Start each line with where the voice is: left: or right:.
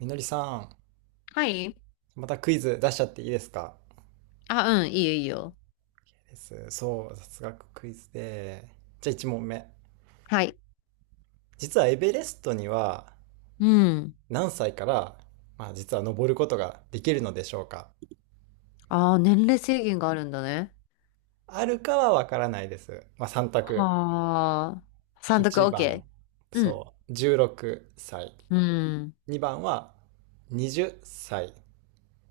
right: みのりさん、
left: はい。
right: またクイズ出しちゃっていいですか？
left: あ、うん、いいよ、いいよ。
right: です。そう、雑学クイズで。じゃあ1問目。
left: はい。
right: 実はエベレストには
left: うん。
right: 何歳から、実は登ることができるのでしょうか？
left: ああ、年齢制限があるんだね。
right: あるかはわからないです。まあ3択。
left: はあ。三択
right: 1番、
left: OK。うん。
right: そう、16歳。
left: うん。
right: 2番は20歳。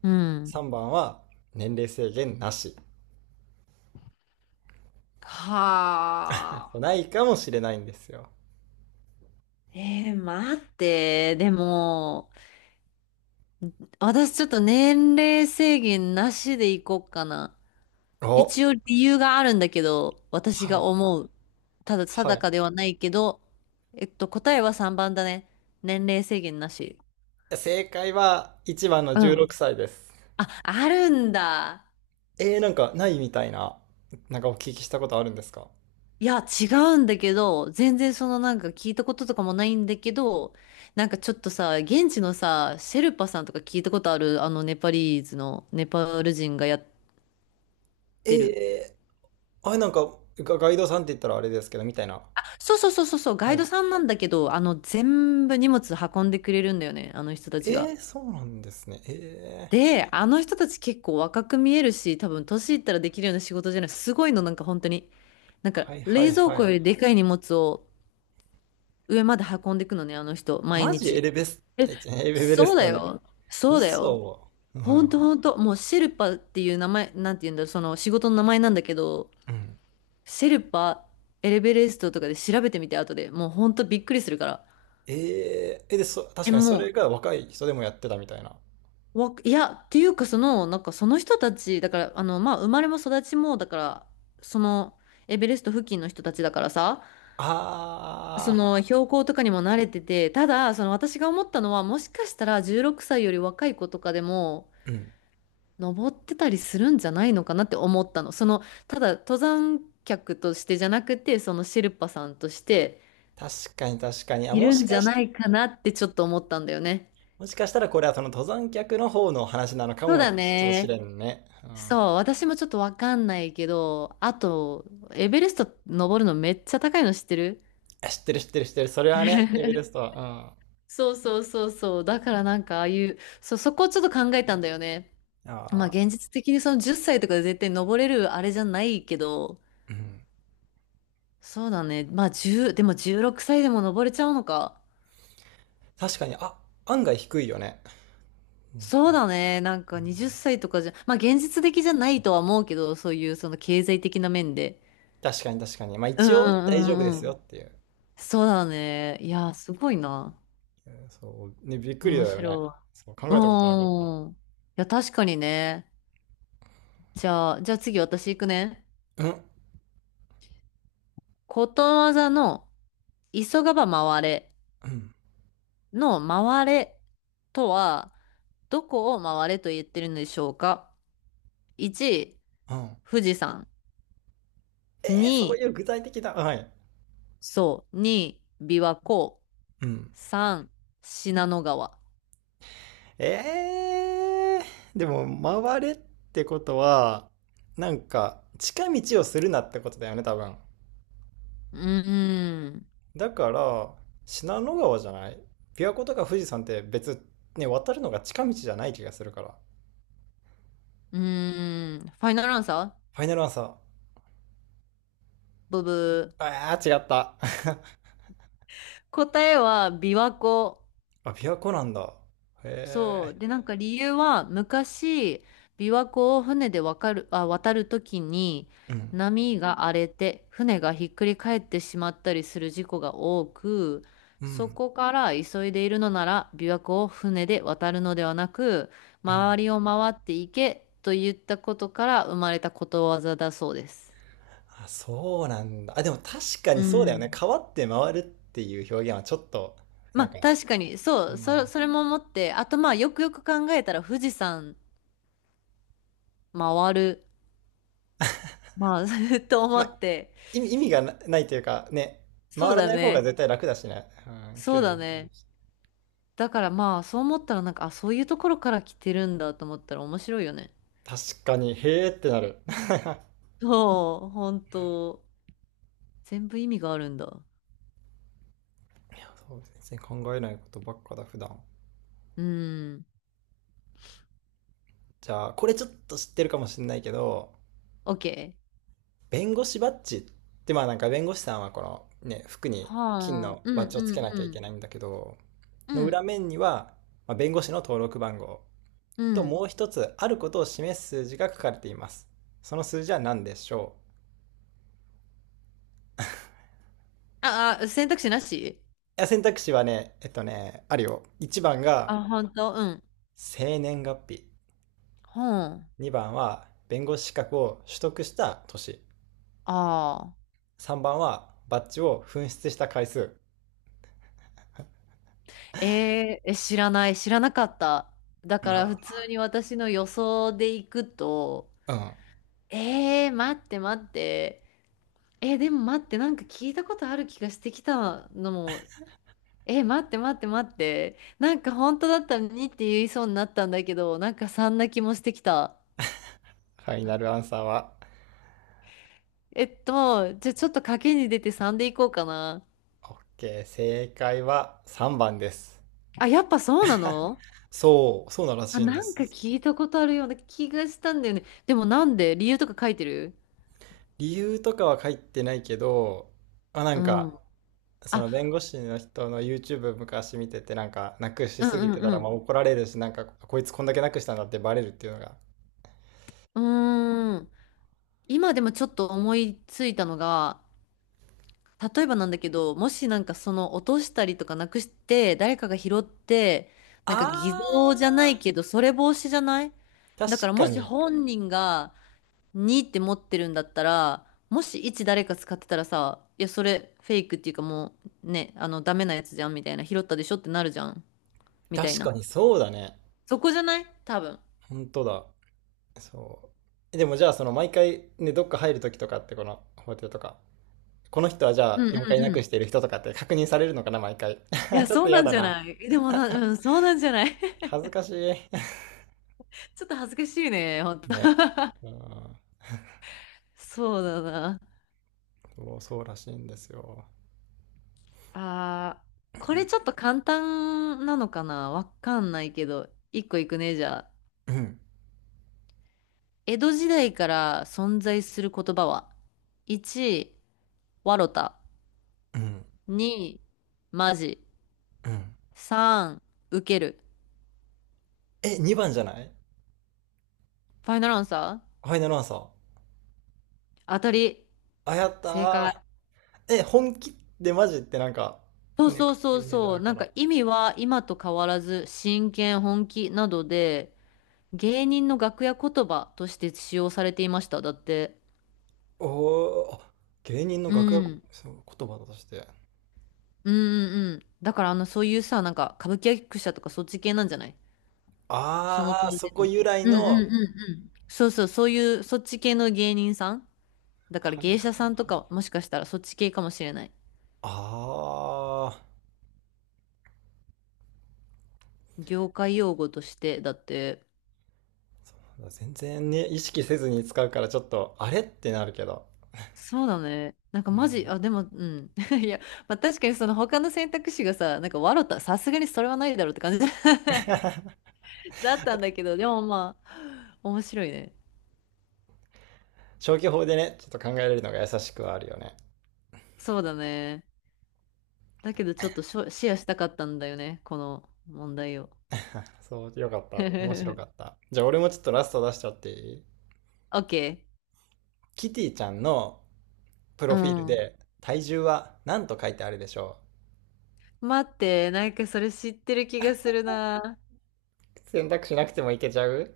left: うん。
right: 3番は年齢制限なし。
left: はあ。
right: ないかもしれないんですよ。
left: 待って。でも、私ちょっと年齢制限なしでいこうかな。
right: お、
left: 一応理由があるんだけど、私
right: は
left: が
right: い、
left: 思う。ただ
right: は
left: 定か
right: い。
left: ではないけど、答えは3番だね。年齢制限なし。
right: 正解は1番の
left: う
right: 16
left: ん。
right: 歳です。
left: あ、あるんだ。
right: えー、なんかないみたいな、なんかお聞きしたことあるんですか？
left: いや、違うんだけど、全然そのなんか聞いたこととかもないんだけど、なんかちょっとさ、現地のさ、シェルパさんとか聞いたことある、あのネパリーズのネパール人がやってる。
right: えー、あれなんかガイドさんって言ったらあれですけど、みたいな。
left: そうそうそうそうそう、ガ
right: は
left: イド
right: い。
left: さんなんだけど、あの全部荷物運んでくれるんだよね、あの人たち
right: え
left: が。
right: ー、そうなんですね。えー、
left: で、あの人たち結構若く見えるし、多分年いったらできるような仕事じゃない。すごいの、なんか本当に。なんか
right: はいは
left: 冷
right: い
left: 蔵
right: は
left: 庫よ
right: い。
left: りでかい荷物を上まで運んでいくのね、あの人、毎
right: マジエ
left: 日。
right: レベス、
left: え、
right: え、ちエベレ
left: そう
right: ス
left: だ
right: トに。
left: よ。そうだよ。
right: 嘘。う
left: ほん
right: ん。
left: とほんと。もうシェルパっていう名前、なんて言うんだろう、その仕事の名前なんだけど、
right: うん。
left: シェルパ、エレベレストとかで調べてみて、後で。もうほんとびっくりするから。
right: えー、え、で、そ、確
left: え、
right: かにそ
left: も
right: れが若い人でもやってたみたいな。
left: う、わ、いや、っていうかその、なんかその人たち、だから、あの、まあ、生まれも育ちも、だから、その、エベレスト付近の人たちだからさ、そ
right: あ
left: の標高とかにも慣れてて、ただ、その私が思ったのは、もしかしたら16歳より若い子とかでも、
right: ー、うん。
left: 登ってたりするんじゃないのかなって思ったの。その、ただ登山客としてじゃなくて、そのシェルパさんとして
right: 確かに確かに。
left: いるんじゃないかなってちょっと思ったんだよね。
right: もしかしたらこれはその登山客の方の話なのか
left: そうだ
right: もし
left: ね。
right: れんね。う
left: そ
right: ん、
left: う、私もちょっとわかんないけど、あと、エベレスト登るのめっちゃ高いの知ってる？
right: 知ってる知ってる知ってる。それはね、エベレスト は。
left: そうそうそうそう。だからなんかああいう、そう、そこをちょっと考えたんだよね。
right: うん、
left: まあ
right: あ
left: 現実的にその10歳とかで絶対登れるあれじゃないけど、
right: ーうん、
left: そうだね。まあ、1でも16歳でも登れちゃうのか。
right: 確かに、あ、案外低いよね。うん、
left: そうだね。なんか20歳とかじゃ、まあ現実的じゃないとは思うけど、そういうその経済的な面で。
right: 確かに確かに。まあ
left: うんう
right: 一応大丈夫で
left: んうんう
right: すよ
left: ん。
right: っていう。
left: そうだね。いや、すごいな。
right: うんそう、ね、びっくりだ
left: 面
right: よね。
left: 白
right: そう、考
left: い。
right: えたことなかっ
left: うん。いや、確かにね。じゃあ次私行くね。
right: た。うん、
left: ことわざの急がば回れ
right: うん、
left: の回れとは、どこを回れと言ってるのでしょうか ?1、
right: うん。
left: 富士山。
right: えー、そう
left: 2、
right: いう具体的な。はい。
left: そう、2、琵琶湖。
right: うん。
left: 3、信濃川。
right: えー、でも、回れってことは、なんか、近道をするなってことだよね、多分。
left: うーん。
right: だから、信濃川じゃない？琵琶湖とか富士山って別、ね、渡るのが近道じゃない気がするから。
left: うーん。ファイナルアンサー？
right: ファイナルアンサー。
left: ブブー。
right: ああ、違った。
left: 答えは琵琶湖。
right: あ、琵琶湖なんだ。
left: そう。
right: へ
left: で、なんか理由は、昔、琵琶湖を船でわかる、あ、渡るときに、
right: え。うん。
left: 波が荒れて、船がひっくり返ってしまったりする事故が多く、
right: う
left: そ
right: ん。
left: こから急いでいるのなら、琵琶湖を船で渡るのではなく、
right: うん。
left: 周りを回っていけと言ったことから生まれたことわざだそうです。
right: あ、そうなんだ。あ、でも確か
left: う
right: にそうだよね。
left: ん。
right: 川って回るっていう表現はちょっと、な
left: まあ
right: んか、
left: 確かにそう
right: ま
left: そ、
right: あ、
left: それも思ってあとまあよくよく考えたら富士山回るまあ と思
right: ま
left: っ
right: あ
left: て、
right: 意味がないというか、ね、
left: そう
right: 回ら
left: だ
right: ない方
left: ね。
right: が絶対楽だしね。うん、
left: そ
right: 距
left: う
right: 離
left: だ
right: 短い
left: ね。
right: し。
left: だからまあ、そう思ったらなんか、あ、そういうところから来てるんだと思ったら面白いよね。
right: 確かに、へえってなる。
left: そう、本当。全部意味があるんだ。
right: そうですね、考えないことばっかだ普段。
left: うん。
right: じゃあこれちょっと知ってるかもしれないけど、
left: OK。
right: 弁護士バッジってまあなんか弁護士さんはこのね服に金
left: はあ。
right: の
left: うん
right: バッジをつけなき
left: う
right: ゃいけ
left: ん
right: ないんだけど
left: うん。
right: の
left: う
right: 裏
left: ん。
right: 面には、まあ、弁護士の登録番号
left: う
right: と
left: ん。
right: もう一つあることを示す数字が書かれています。その数字は何でしょう？
left: あ、あ、選択肢なし？
right: いや選択肢はね、ねあるよ。1番が
left: あ、本当？うん。
right: 生年月日、
left: ほん。あ
right: 2番は弁護士資格を取得した年、
left: あ。
right: 3番はバッジを紛失した回数。
left: え知らない。知らなかった。だから普
right: あ、
left: 通に私の予想でいくと、
right: うん。
left: 待って待って。え、でも待って、なんか聞いたことある気がしてきたのも、え、待って待って待って、なんか本当だったら2って言いそうになったんだけど、なんか3な気もしてきた。
right: ファイナルアンサーは、
left: じゃあちょっと賭けに出て3でいこうかな。
right: OK。正解は3番です。
left: あ、やっぱそうなの？
right: そう、そうなら
left: あ、
right: しいんで
left: なんか
right: す。
left: 聞いたことあるような気がしたんだよね。でもなんで理由とか書いてる？
right: 理由とかは書いてないけど、まあ、な
left: う
right: んか、
left: ん。
right: その弁
left: あ、
right: 護士の人の YouTube 昔見てて、なんか、なくし
left: う
right: すぎ
left: ん
right: てた
left: う
right: ら、ま
left: ん
right: あ怒られるし、なんか、こいつこんだけなくしたんだってバレるっていうのが。
left: うん。うーん。今でもちょっと思いついたのが、例えばなんだけど、もしなんかその落としたりとかなくして、誰かが拾って、なんか偽
right: あ
left: 造じゃないけど、それ防止じゃない？だ
right: ー、
left: か
right: 確
left: ら
right: か
left: もし
right: に。
left: 本人が2って持ってるんだったら、もし1誰か使ってたらさ、いや、それフェイクっていうかもうね、あの、ダメなやつじゃんみたいな、拾ったでしょってなるじゃんみたい
right: 確
left: な。
right: かにそうだね。
left: そこじゃない？多分。
right: 本当だ。そう。でもじゃあ、その毎回ね、どっか入るときとかって、この法廷とか、この人はじゃ
left: う
right: あ
left: んうん
right: 4回な
left: う
right: くし
left: ん。
right: ている人とかって確認されるのかな、毎回。
left: い や、
right: ちょっ
left: そ
right: と
left: うな
right: 嫌
left: ん
right: だ
left: じゃ
right: な。
left: ない？え、でもな、うん、そうなんじゃない？
right: 恥ずかしい。
left: ちょっと恥ずかしいね、ほん と。
right: ね。う ん。
left: そうだな。
right: そう、そうらしいんですよ。
left: あこれちょっと簡単なのかなわかんないけど、一個いくね、じゃあ。
right: うん。
left: 江戸時代から存在する言葉は ?1、わろた。
right: うん。
left: 2、まじ。
right: うん。
left: 3、受ける。
right: え、2番じゃない？
left: ファイナルアンサー？
right: ファイナルアンサー。
left: 当たり。
right: あ、やっ
left: 正解。
right: たー。え、本気でマジってなんか、
left: そう
right: ね、
left: そう
right: 書
left: そ
right: く
left: う
right: イメージあ
left: そう。
right: る
left: な
right: か
left: ん
right: ら。
left: か意味は今と変わらず、真剣、本気などで、芸人の楽屋言葉として使用されていました。だって。
right: おー、あ、芸人の
left: う
right: 楽屋こ
left: ん。
right: そう言葉として。
left: うんうんうん。だからあの、そういうさ、なんか歌舞伎役者とかそっち系なんじゃない？その
right: あ
left: 当
right: ー、そ
left: 時
right: こ
left: の。
right: 由来
left: うんうんう
right: の、
left: んうん。そうそう、そういう、そっち系の芸人さんだから
right: はい。
left: 芸者さんとかもしかしたらそっち系かもしれない。
right: ああ、
left: 業界用語として、だって、
right: そうなんだ。全然ね、意識せずに使うからちょっと、あれってなるけど。
left: そうだね。なんか
right: うん。
left: マジ、あ、でも、うん。いや、まあ、確かにその他の選択肢がさ、なんか笑った、さすがにそれはないだろうって感じ だったんだけど、でもまあ、面白いね。
right: 消去法でね、ちょっと考えれるのが優しくはあるよね。
left: そうだね。だけどちょっとしょシェアしたかったんだよね、この問題を。
right: そう、よかった。面白かっ た。じゃあ俺もちょっとラスト出しちゃっていい？
left: OK。
right: キティちゃんのプロ
left: う
right: フィール
left: ん。
right: で体重は何と書いてあるでしょ
left: 待って、なんかそれ知ってる気がするな。
right: う？選択しなくてもいけちゃう？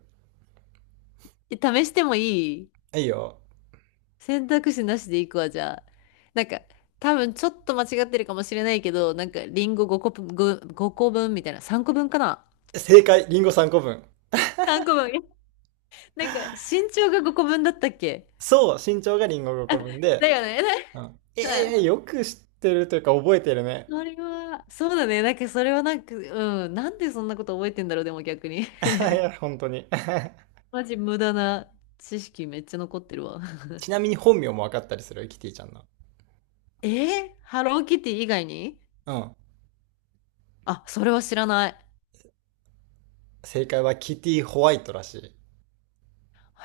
left: え試してもいい？
right: いいよ。
left: 選択肢なしでいくわ、じゃあ。なんか、多分ちょっと間違ってるかもしれないけど、なんかリンゴ5個分、5個分みたいな、3個分かな
right: 正解、リンゴ3個分。
left: ?3 個分。なんか身長が5個分だったっけ？
right: そう、身長がリンゴ5個分
left: だ
right: で。
left: よね。
right: うん。
left: は
right: え
left: い。
right: え、よく知ってるというか覚えてるね。
left: それは、そうだね。なんかそれはなんか、うん。なんでそんなこと覚えてんだろう、でも逆に。
right: いや、本当に。
left: マジ無駄な知識めっちゃ残ってるわ。
right: ちなみに本名も分かったりする、キティちゃんの。
left: え、ハローキティ以外に？
right: うん。
left: あ、それは知らない。
right: 正解はキティホワイトらし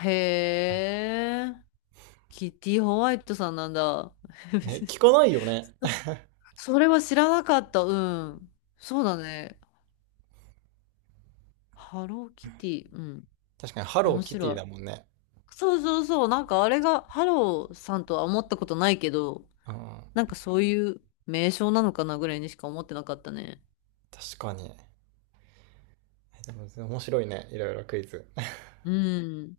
left: へえ、キティホワイトさんなんだ。
right: い。ね、聞かないよね。
left: それは知らなかった。うん。そうだね。ハローキティ。うん。
right: 確かに、ハロ
left: 面
right: ーキテ
left: 白
right: ィ
left: い。
right: だもんね。
left: そうそうそう。なんかあれがハローさんとは思ったことないけど、
right: うん。
left: なんかそういう名称なのかなぐらいにしか思ってなかったね。
right: 確かに。でも面白いね、いろいろクイズ。
left: うん。